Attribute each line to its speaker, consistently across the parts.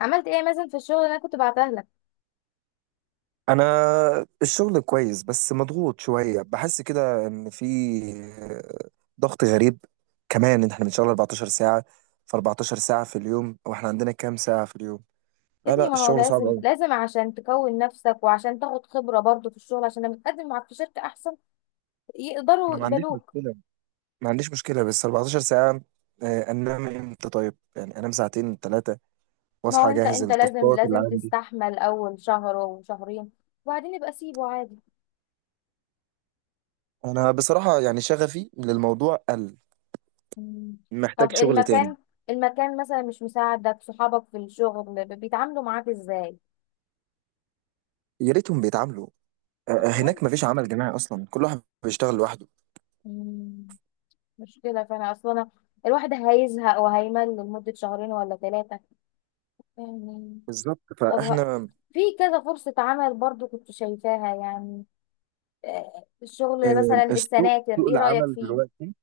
Speaker 1: عملت ايه مثلا في الشغل اللي انا كنت بعتها لك؟
Speaker 2: انا الشغل كويس، بس مضغوط شويه، بحس كده ان في ضغط غريب. كمان ان احنا بنشتغل 14 ساعه. ف 14 ساعه في اليوم، واحنا عندنا كام ساعه في اليوم؟
Speaker 1: يا
Speaker 2: لا
Speaker 1: ابني،
Speaker 2: لا،
Speaker 1: ما هو
Speaker 2: الشغل صعب
Speaker 1: لازم
Speaker 2: قوي.
Speaker 1: لازم عشان تكون نفسك وعشان تاخد خبرة برضو في الشغل، عشان لما تقدم معاك في شركة احسن
Speaker 2: انا
Speaker 1: يقدروا
Speaker 2: ما عنديش
Speaker 1: يقبلوك.
Speaker 2: مشكله، ما عنديش مشكله، بس 14 ساعه. انام امتى طيب؟ يعني انام ساعتين ثلاثه
Speaker 1: ما هو
Speaker 2: واصحى
Speaker 1: انت
Speaker 2: اجهز
Speaker 1: انت لازم
Speaker 2: التاسكات اللي
Speaker 1: لازم
Speaker 2: عندي.
Speaker 1: تستحمل اول شهر وشهرين وبعدين يبقى سيبه عادي.
Speaker 2: انا بصراحه يعني شغفي للموضوع قل،
Speaker 1: مم.
Speaker 2: محتاج
Speaker 1: طب
Speaker 2: شغل تاني.
Speaker 1: المكان مثلا مش مساعدك، صحابك في الشغل بيتعاملوا معاك ازاي؟
Speaker 2: يا ريتهم بيتعاملوا.
Speaker 1: اصلا.
Speaker 2: هناك مفيش عمل جماعي اصلا، كل واحد بيشتغل لوحده.
Speaker 1: مم. مشكلة، فانا اصلا الواحد هيزهق وهيمل لمدة شهرين ولا ثلاثة يعني.
Speaker 2: بالظبط،
Speaker 1: طب
Speaker 2: فاحنا
Speaker 1: في كذا فرصة عمل برضو كنت شايفاها، يعني الشغل
Speaker 2: آه،
Speaker 1: مثلا
Speaker 2: السوق
Speaker 1: السناتر
Speaker 2: سوق
Speaker 1: ايه رأيك
Speaker 2: العمل
Speaker 1: فيه؟
Speaker 2: دلوقتي،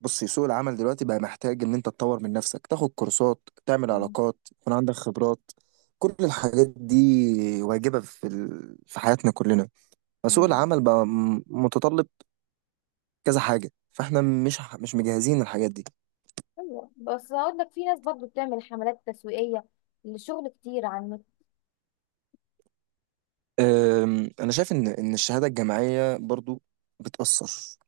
Speaker 2: بصي سوق العمل دلوقتي بقى محتاج ان انت تطور من نفسك، تاخد كورسات، تعمل
Speaker 1: مم.
Speaker 2: علاقات، يكون عندك خبرات. كل الحاجات دي واجبة في حياتنا كلنا. فسوق
Speaker 1: مم.
Speaker 2: العمل بقى متطلب كذا حاجة، فاحنا مش مجهزين الحاجات دي.
Speaker 1: ايوه، بس هقول لك في ناس برضو بتعمل حملات تسويقية لشغل كتير عن النت.
Speaker 2: انا شايف ان الشهادة الجامعية برضو بتأثر.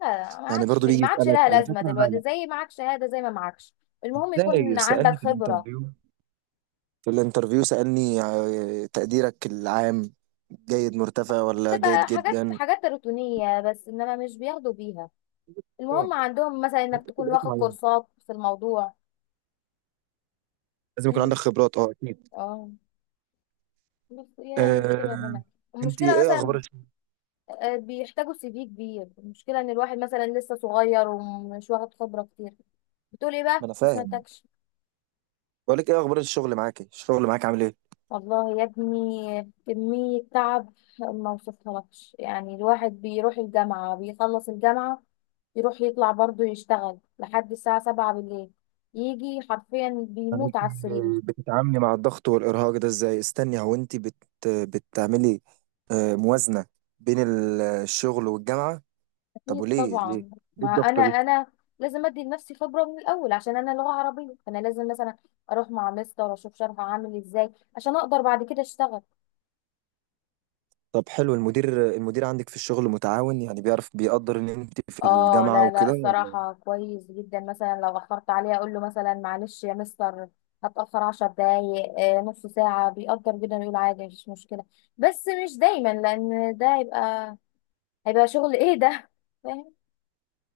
Speaker 1: لا، ما
Speaker 2: يعني
Speaker 1: عادش
Speaker 2: برضو بيجي
Speaker 1: ما عادش
Speaker 2: يسألك
Speaker 1: لها
Speaker 2: على
Speaker 1: لازمة
Speaker 2: فكرة. لا
Speaker 1: دلوقتي،
Speaker 2: لا،
Speaker 1: زي معاك شهادة زي ما معكش، المهم يكون
Speaker 2: ازاي؟
Speaker 1: عندك
Speaker 2: سألني في
Speaker 1: خبرة.
Speaker 2: الانترفيو، سألني تقديرك العام جيد مرتفع ولا جيد
Speaker 1: تبقى حاجات
Speaker 2: جدا.
Speaker 1: حاجات روتينية بس، انما مش بياخدوا بيها،
Speaker 2: اه،
Speaker 1: المهم عندهم مثلا انك تكون
Speaker 2: تبعات
Speaker 1: واخد
Speaker 2: معينة،
Speaker 1: كورسات في الموضوع.
Speaker 2: لازم يكون
Speaker 1: مم.
Speaker 2: عندك خبرات. اه، اكيد.
Speaker 1: اه بس هي المشكلة
Speaker 2: آه،
Speaker 1: هنا،
Speaker 2: انت
Speaker 1: المشكلة
Speaker 2: ايه اخبار
Speaker 1: مثلا
Speaker 2: الشغل؟
Speaker 1: بيحتاجوا سي في كبير، المشكله ان الواحد مثلا لسه صغير ومش واخد خبره كتير. بتقول ايه بقى؟
Speaker 2: ما انا
Speaker 1: ما
Speaker 2: فاهم،
Speaker 1: سمعتكش.
Speaker 2: بقول لك ايه اخبار الشغل معاك؟ إيه الشغل معاك عامل ايه؟
Speaker 1: والله يا ابني، كمية تعب ما وصفهالكش، يعني الواحد بيروح الجامعة بيخلص الجامعة يروح يطلع برضه يشتغل لحد الساعة 7 بالليل، يجي حرفيا
Speaker 2: يعني
Speaker 1: بيموت على
Speaker 2: انت
Speaker 1: السرير.
Speaker 2: بتتعاملي مع الضغط والارهاق ده ازاي؟ استني، هو انت بتعملي موازنة بين الشغل والجامعة؟ طب
Speaker 1: أكيد
Speaker 2: وليه؟ ليه
Speaker 1: طبعا.
Speaker 2: ليه
Speaker 1: ما أنا
Speaker 2: الضغطة دي؟
Speaker 1: أنا لازم أدي لنفسي خبرة من الأول، عشان أنا لغة عربية فأنا لازم مثلا أروح مع مستر أشوف شرح عامل إزاي عشان أقدر بعد كده أشتغل.
Speaker 2: طب حلو، المدير عندك في الشغل متعاون؟ يعني بيعرف، بيقدر ان انت في
Speaker 1: اه
Speaker 2: الجامعة
Speaker 1: لا لا،
Speaker 2: وكده ولا؟
Speaker 1: الصراحة كويس جدا، مثلا لو أخرت عليه أقول له مثلا معلش يا مستر، هتأخر 10 دقايق نص ساعة، بيقدر جدا يقول عادي مفيش مشكلة. بس مش دايما، لأن ده هيبقى شغل ايه ده فاهم؟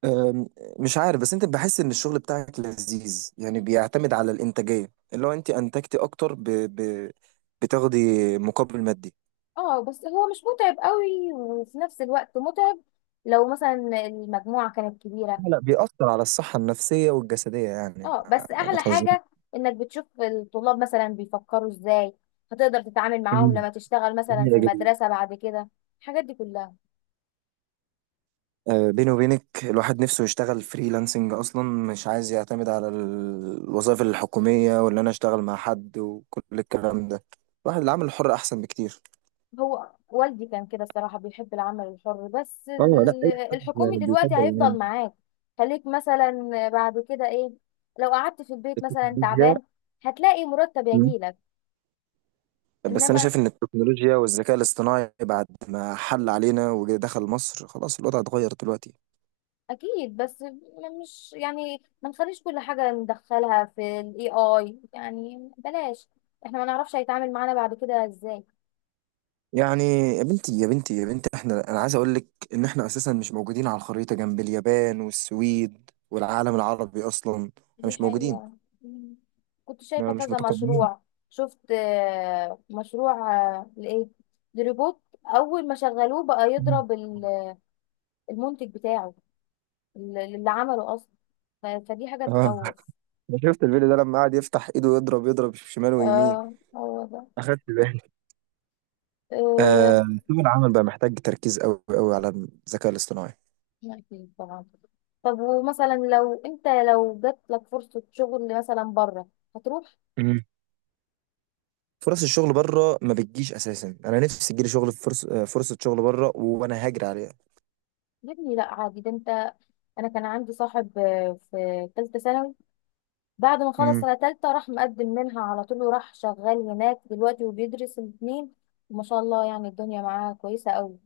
Speaker 2: أم، مش عارف، بس انت بحس ان الشغل بتاعك لذيذ؟ يعني بيعتمد على الانتاجية، اللي هو انت انتجتي اكتر بتاخدي مقابل مادي؟
Speaker 1: اه بس هو مش متعب قوي، وفي نفس الوقت متعب لو مثلا المجموعة كانت كبيرة.
Speaker 2: لا لا، بيأثر على الصحة النفسية والجسدية يعني،
Speaker 1: اه
Speaker 2: ما,
Speaker 1: بس
Speaker 2: ما ما
Speaker 1: أحلى
Speaker 2: تهزريش.
Speaker 1: حاجة إنك بتشوف الطلاب مثلا بيفكروا ازاي، هتقدر تتعامل معاهم
Speaker 2: مم.
Speaker 1: لما تشتغل مثلا في
Speaker 2: جميلة جدا.
Speaker 1: مدرسة بعد كده، الحاجات دي كلها.
Speaker 2: بيني وبينك الواحد نفسه يشتغل فريلانسنج اصلا، مش عايز يعتمد على الوظائف الحكوميه، ولا انا اشتغل مع حد وكل الكلام ده. الواحد العمل الحر احسن بكتير.
Speaker 1: هو والدي كان كده الصراحة بيحب العمل الحر، بس
Speaker 2: اه لا، اي حد
Speaker 1: الحكومي
Speaker 2: يعني
Speaker 1: دلوقتي
Speaker 2: بيفضل يعني
Speaker 1: هيفضل معاك، خليك مثلا بعد كده ايه، لو قعدت في البيت مثلا
Speaker 2: التكنولوجيا.
Speaker 1: تعبان هتلاقي مرتب
Speaker 2: مم.
Speaker 1: يجيلك.
Speaker 2: بس انا
Speaker 1: انما
Speaker 2: شايف ان التكنولوجيا والذكاء الاصطناعي بعد ما حل علينا ودخل مصر خلاص الوضع اتغير دلوقتي.
Speaker 1: اكيد، بس مش يعني ما نخليش كل حاجة ندخلها في الاي اي، يعني بلاش، احنا ما نعرفش هيتعامل معانا بعد كده ازاي.
Speaker 2: يعني يا بنتي يا بنتي يا بنتي، انا عايز اقول لك ان احنا اساسا مش موجودين على الخريطه جنب اليابان والسويد، والعالم العربي اصلا احنا
Speaker 1: دي
Speaker 2: مش موجودين.
Speaker 1: حقيقة. مم. كنت شايفة
Speaker 2: ما مش
Speaker 1: كذا
Speaker 2: متقدمين.
Speaker 1: مشروع، شفت مشروع، لإيه؟ لروبوت، أول ما شغلوه بقى
Speaker 2: مم.
Speaker 1: يضرب المنتج بتاعه اللي عمله أصلا، فدي حاجة
Speaker 2: اه،
Speaker 1: تخوف.
Speaker 2: انا شفت الفيديو ده لما قعد يفتح ايده يضرب يضرب شمال ويمين.
Speaker 1: اه هو ده.
Speaker 2: اخدت بالي.
Speaker 1: آه.
Speaker 2: آه. سوق العمل بقى محتاج تركيز قوي قوي على الذكاء الاصطناعي.
Speaker 1: أكيد طبعا. طب ومثلا لو جات لك فرصة شغل مثلا بره، هتروح؟
Speaker 2: مم. فرص الشغل بره ما بتجيش اساسا، انا نفسي تجيلي شغل، فرص فرصه شغل بره وانا هاجر عليها.
Speaker 1: يا ابني لا عادي، ده انت... انا كان عندي صاحب في ثالثة ثانوي، بعد ما خلص
Speaker 2: امم.
Speaker 1: سنة تالتة راح مقدم منها على طول، وراح شغال هناك دلوقتي وبيدرس الاتنين، وما شاء الله يعني الدنيا معاه كويسة قوي،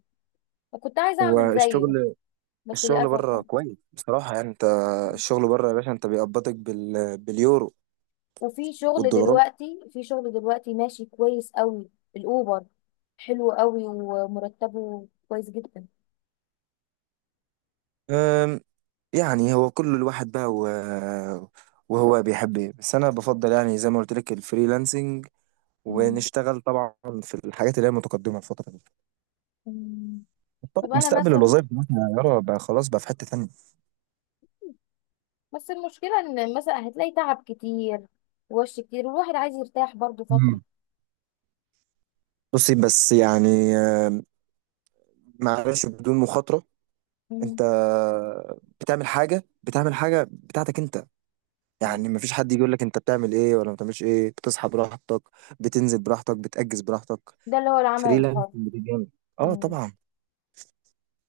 Speaker 1: كنت عايزة أعمل زيه
Speaker 2: والشغل،
Speaker 1: بس
Speaker 2: الشغل
Speaker 1: للأسف
Speaker 2: بره
Speaker 1: بقى.
Speaker 2: كويس بصراحه يعني. انت الشغل بره يا باشا انت بيقبضك باليورو
Speaker 1: وفي شغل
Speaker 2: والدولارات.
Speaker 1: دلوقتي في شغل دلوقتي ماشي كويس قوي، الأوبر حلو قوي ومرتبه كويس جدا.
Speaker 2: أم، يعني هو كل الواحد بقى وهو بيحب ايه. بس انا بفضل يعني زي ما قلت لك الفريلانسنج،
Speaker 1: مم.
Speaker 2: ونشتغل طبعا في الحاجات اللي هي متقدمه الفتره دي.
Speaker 1: مم.
Speaker 2: طبعا
Speaker 1: طب أنا
Speaker 2: مستقبل
Speaker 1: مثلا،
Speaker 2: الوظائف دلوقتي يا يارا بقى خلاص بقى في حته ثانيه.
Speaker 1: بس المشكلة إن مثلا هتلاقي تعب كتير ووش كتير، والواحد عايز يرتاح برضو فترة.
Speaker 2: مم. بصي بس يعني، معلش، بدون مخاطره
Speaker 1: مم.
Speaker 2: انت بتعمل حاجه بتاعتك انت، يعني مفيش حد يجي يقول لك انت بتعمل ايه ولا ما بتعملش ايه. بتصحى براحتك، بتنزل براحتك، بتأجز براحتك.
Speaker 1: ده اللي هو العمل
Speaker 2: فريلانسنج
Speaker 1: الحر.
Speaker 2: بتجاني. اه
Speaker 1: مم.
Speaker 2: طبعا.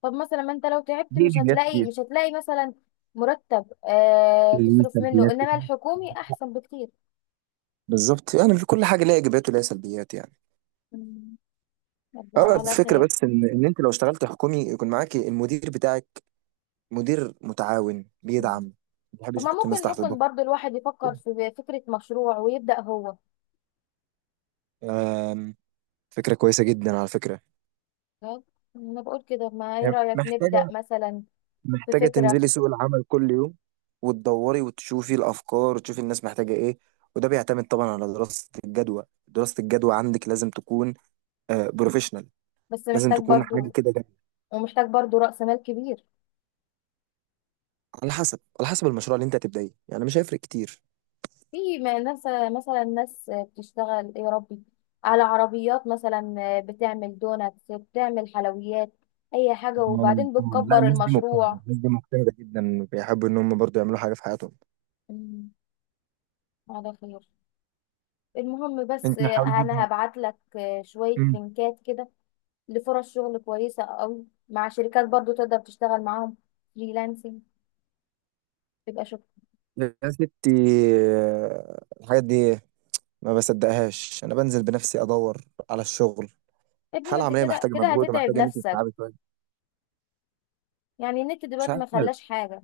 Speaker 1: طب مثلا ما انت لو تعبت
Speaker 2: دي
Speaker 1: مش هتلاقي
Speaker 2: ايجابيات،
Speaker 1: مش هتلاقي مثلا مرتب
Speaker 2: ليه
Speaker 1: تصرف منه،
Speaker 2: سلبيات
Speaker 1: انما
Speaker 2: كتير.
Speaker 1: الحكومي احسن بكتير.
Speaker 2: بالظبط، يعني في كل حاجه ليها ايجابيات وليها سلبيات يعني.
Speaker 1: مم. الله
Speaker 2: اه،
Speaker 1: على
Speaker 2: الفكره
Speaker 1: خير.
Speaker 2: بس ان انت لو اشتغلت حكومي يكون معاك المدير بتاعك، مدير متعاون بيدعم،
Speaker 1: مم.
Speaker 2: ما
Speaker 1: طب
Speaker 2: بيحبش
Speaker 1: ما
Speaker 2: يحط الناس
Speaker 1: ممكن
Speaker 2: تحت
Speaker 1: ممكن
Speaker 2: ضغط.
Speaker 1: برضو الواحد يفكر في فكرة مشروع ويبدأ هو،
Speaker 2: آم، فكره كويسه جدا على فكره.
Speaker 1: فاهم؟ انا بقول كده، ما ايه
Speaker 2: يعني
Speaker 1: رأيك نبدأ مثلا
Speaker 2: محتاجه
Speaker 1: بفكرة؟
Speaker 2: تنزلي سوق العمل كل يوم، وتدوري وتشوفي الافكار، وتشوفي الناس محتاجه ايه. وده بيعتمد طبعا على دراسه الجدوى، عندك لازم تكون بروفيشنال،
Speaker 1: بس
Speaker 2: لازم
Speaker 1: محتاج
Speaker 2: تكون حاجه
Speaker 1: برضو،
Speaker 2: كده.
Speaker 1: ومحتاج برضو رأس مال كبير.
Speaker 2: على حسب المشروع اللي انت هتبدأيه، يعني مش هيفرق كتير.
Speaker 1: في ناس، مثلا ناس بتشتغل إيه يا ربي، على عربيات مثلا بتعمل دونات، بتعمل حلويات، اي حاجة،
Speaker 2: آه،
Speaker 1: وبعدين
Speaker 2: لا،
Speaker 1: بتكبر
Speaker 2: الناس دي مجتهدة،
Speaker 1: المشروع.
Speaker 2: الناس دي مجتهدة جدا، بيحبوا ان هم برضو يعملوا حاجة في حياتهم.
Speaker 1: مم. على خير. المهم بس،
Speaker 2: انت حاول
Speaker 1: انا
Speaker 2: برضو.
Speaker 1: هبعت لك شوية
Speaker 2: مم.
Speaker 1: لينكات كده لفرص شغل كويسة قوي، مع شركات برضو تقدر تشتغل معاهم فريلانسنج، تبقى شغل.
Speaker 2: يا ستي، الحاجات دي ما بصدقهاش، انا بنزل بنفسي ادور على الشغل.
Speaker 1: ابني ما
Speaker 2: حالة
Speaker 1: انت
Speaker 2: عملية
Speaker 1: كده
Speaker 2: محتاجة
Speaker 1: كده
Speaker 2: مجهود،
Speaker 1: هتتعب
Speaker 2: ومحتاجة ان انت
Speaker 1: نفسك،
Speaker 2: تتعبي شوية.
Speaker 1: يعني النت
Speaker 2: مش
Speaker 1: دلوقتي ما
Speaker 2: عارف،
Speaker 1: خلاش حاجة.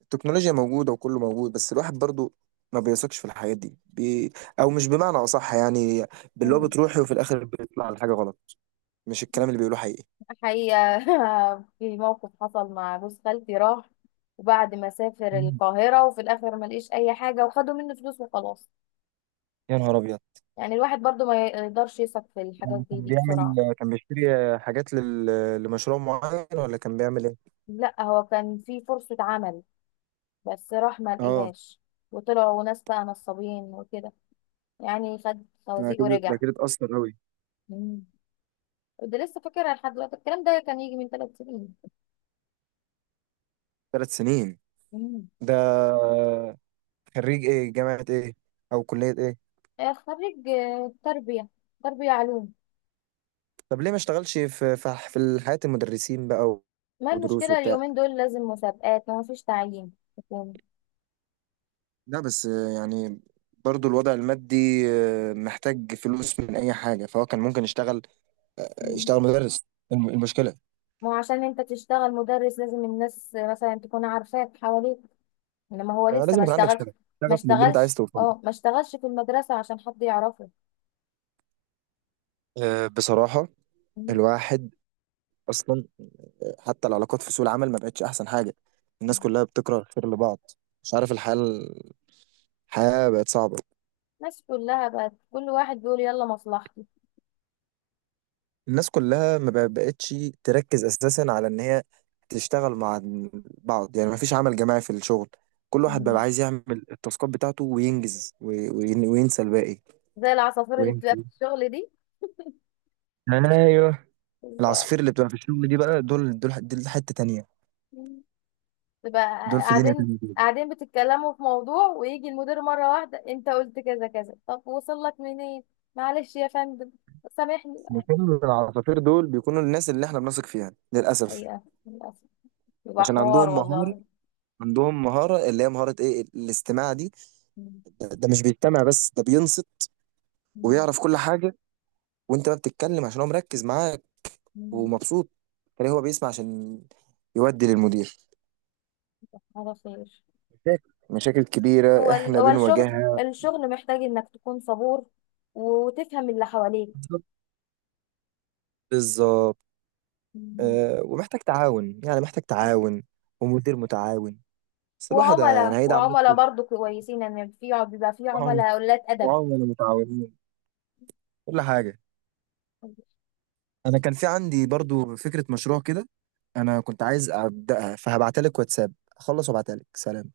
Speaker 2: التكنولوجيا موجودة وكله موجود، بس الواحد برضو ما بيثقش في الحاجات دي او مش، بمعنى اصح يعني، باللي هو بتروحي وفي الاخر بيطلع الحاجة غلط، مش الكلام
Speaker 1: مم.
Speaker 2: اللي بيقولوه حقيقي.
Speaker 1: حقيقة في موقف حصل مع جوز خالتي، راح وبعد ما سافر القاهرة وفي الآخر ما لقيش أي حاجة، وخدوا منه فلوس وخلاص،
Speaker 2: يا نهار ابيض.
Speaker 1: يعني الواحد برضو ما يقدرش يثق في الحاجات
Speaker 2: يعني
Speaker 1: دي, دي بسرعة.
Speaker 2: كان بيشتري حاجات لمشروع معين، ولا كان بيعمل ايه؟
Speaker 1: لا هو كان في فرصة عمل بس راح ما
Speaker 2: اه،
Speaker 1: لقيهاش، وطلعوا ناس بقى نصابين وكده، يعني خد
Speaker 2: ده
Speaker 1: خوازيق
Speaker 2: اكيد ده
Speaker 1: ورجع.
Speaker 2: اكيد اتأثر أوي.
Speaker 1: مم. كنت لسه فاكرها لحد دلوقتي، الكلام ده كان يجي من 3 سنين.
Speaker 2: 3 سنين.
Speaker 1: مم.
Speaker 2: ده خريج ايه، جامعة ايه او كلية ايه؟
Speaker 1: خريج تربية، تربية علوم.
Speaker 2: طب ليه ما اشتغلش في حياة المدرسين بقى
Speaker 1: ما
Speaker 2: ودروس
Speaker 1: المشكلة
Speaker 2: وبتاع؟
Speaker 1: اليومين دول لازم مسابقات، ما فيش تعيين حكومي.
Speaker 2: لا بس يعني برضو الوضع المادي، محتاج فلوس من اي حاجة، فهو كان ممكن
Speaker 1: مم.
Speaker 2: يشتغل مدرس. المشكلة،
Speaker 1: ما هو عشان انت تشتغل مدرس لازم الناس مثلا تكون عارفاك حواليك، انما هو لسه
Speaker 2: لازم
Speaker 1: ما
Speaker 2: يكون عندك
Speaker 1: اشتغلش،
Speaker 2: شغف،
Speaker 1: ما
Speaker 2: شغف للي انت عايز
Speaker 1: اشتغلش
Speaker 2: توصله.
Speaker 1: اه ما اشتغلش في المدرسة عشان حد يعرفه.
Speaker 2: بصراحة
Speaker 1: مم.
Speaker 2: الواحد اصلا حتى العلاقات في سوق العمل ما بقتش احسن حاجه. الناس كلها بتكره الخير لبعض. مش عارف، الحياه بقت صعبه.
Speaker 1: الناس كلها بقت كل واحد بيقول يلا مصلحتي.
Speaker 2: الناس كلها ما بقتش تركز اساسا على ان هي تشتغل مع بعض، يعني ما فيش عمل جماعي في الشغل. كل واحد بقى
Speaker 1: مم.
Speaker 2: عايز يعمل التاسكات بتاعته وينجز وينسى الباقي
Speaker 1: زي العصافير اللي
Speaker 2: ويمشي.
Speaker 1: بتبقى في الشغل دي،
Speaker 2: ايوه،
Speaker 1: بالظبط.
Speaker 2: العصافير اللي بتبقى في الشغل دي بقى دول دول دول حته تانيه،
Speaker 1: تبقى
Speaker 2: دول في دنيا
Speaker 1: قاعدين
Speaker 2: تانيه دول.
Speaker 1: قاعدين بتتكلموا في موضوع ويجي المدير مرة واحدة، انت قلت كذا كذا، طب وصل لك منين؟ معلش يا فندم، سامحني.
Speaker 2: مش كل العصافير دول بيكونوا الناس اللي احنا بنثق فيها للاسف.
Speaker 1: ايوه للأسف، يبقى
Speaker 2: عشان
Speaker 1: حوار
Speaker 2: عندهم مهارة،
Speaker 1: والله.
Speaker 2: عندهم مهارة، اللي هي مهارة ايه؟ الاستماع دي.
Speaker 1: مم.
Speaker 2: ده مش بيستمع بس، ده بينصت
Speaker 1: مم.
Speaker 2: ويعرف كل حاجة. وانت ما بتتكلم عشان هو مركز معاك
Speaker 1: مم.
Speaker 2: ومبسوط. تلاقيه هو بيسمع عشان يودي للمدير
Speaker 1: على خير.
Speaker 2: مشاكل. مشاكل
Speaker 1: هو
Speaker 2: كبيرة احنا
Speaker 1: الشغل،
Speaker 2: بنواجهها.
Speaker 1: الشغل محتاج انك تكون صبور وتفهم اللي حواليك.
Speaker 2: بالظبط. بالظبط.
Speaker 1: مم.
Speaker 2: أه، ومحتاج تعاون يعني، محتاج تعاون ومدير متعاون، بس الواحد يعني
Speaker 1: وعملاء
Speaker 2: هيدعم
Speaker 1: وعملاء
Speaker 2: نفسه.
Speaker 1: برضو كويسين، ان في بيبقى في
Speaker 2: وعم-
Speaker 1: عملاء قلات
Speaker 2: وعملاء متعاونين، كل حاجة.
Speaker 1: ادب.
Speaker 2: انا كان في عندي برضو فكرة مشروع كده، انا كنت عايز ابدأها. فهبعتلك واتساب اخلص وابعتلك، سلام.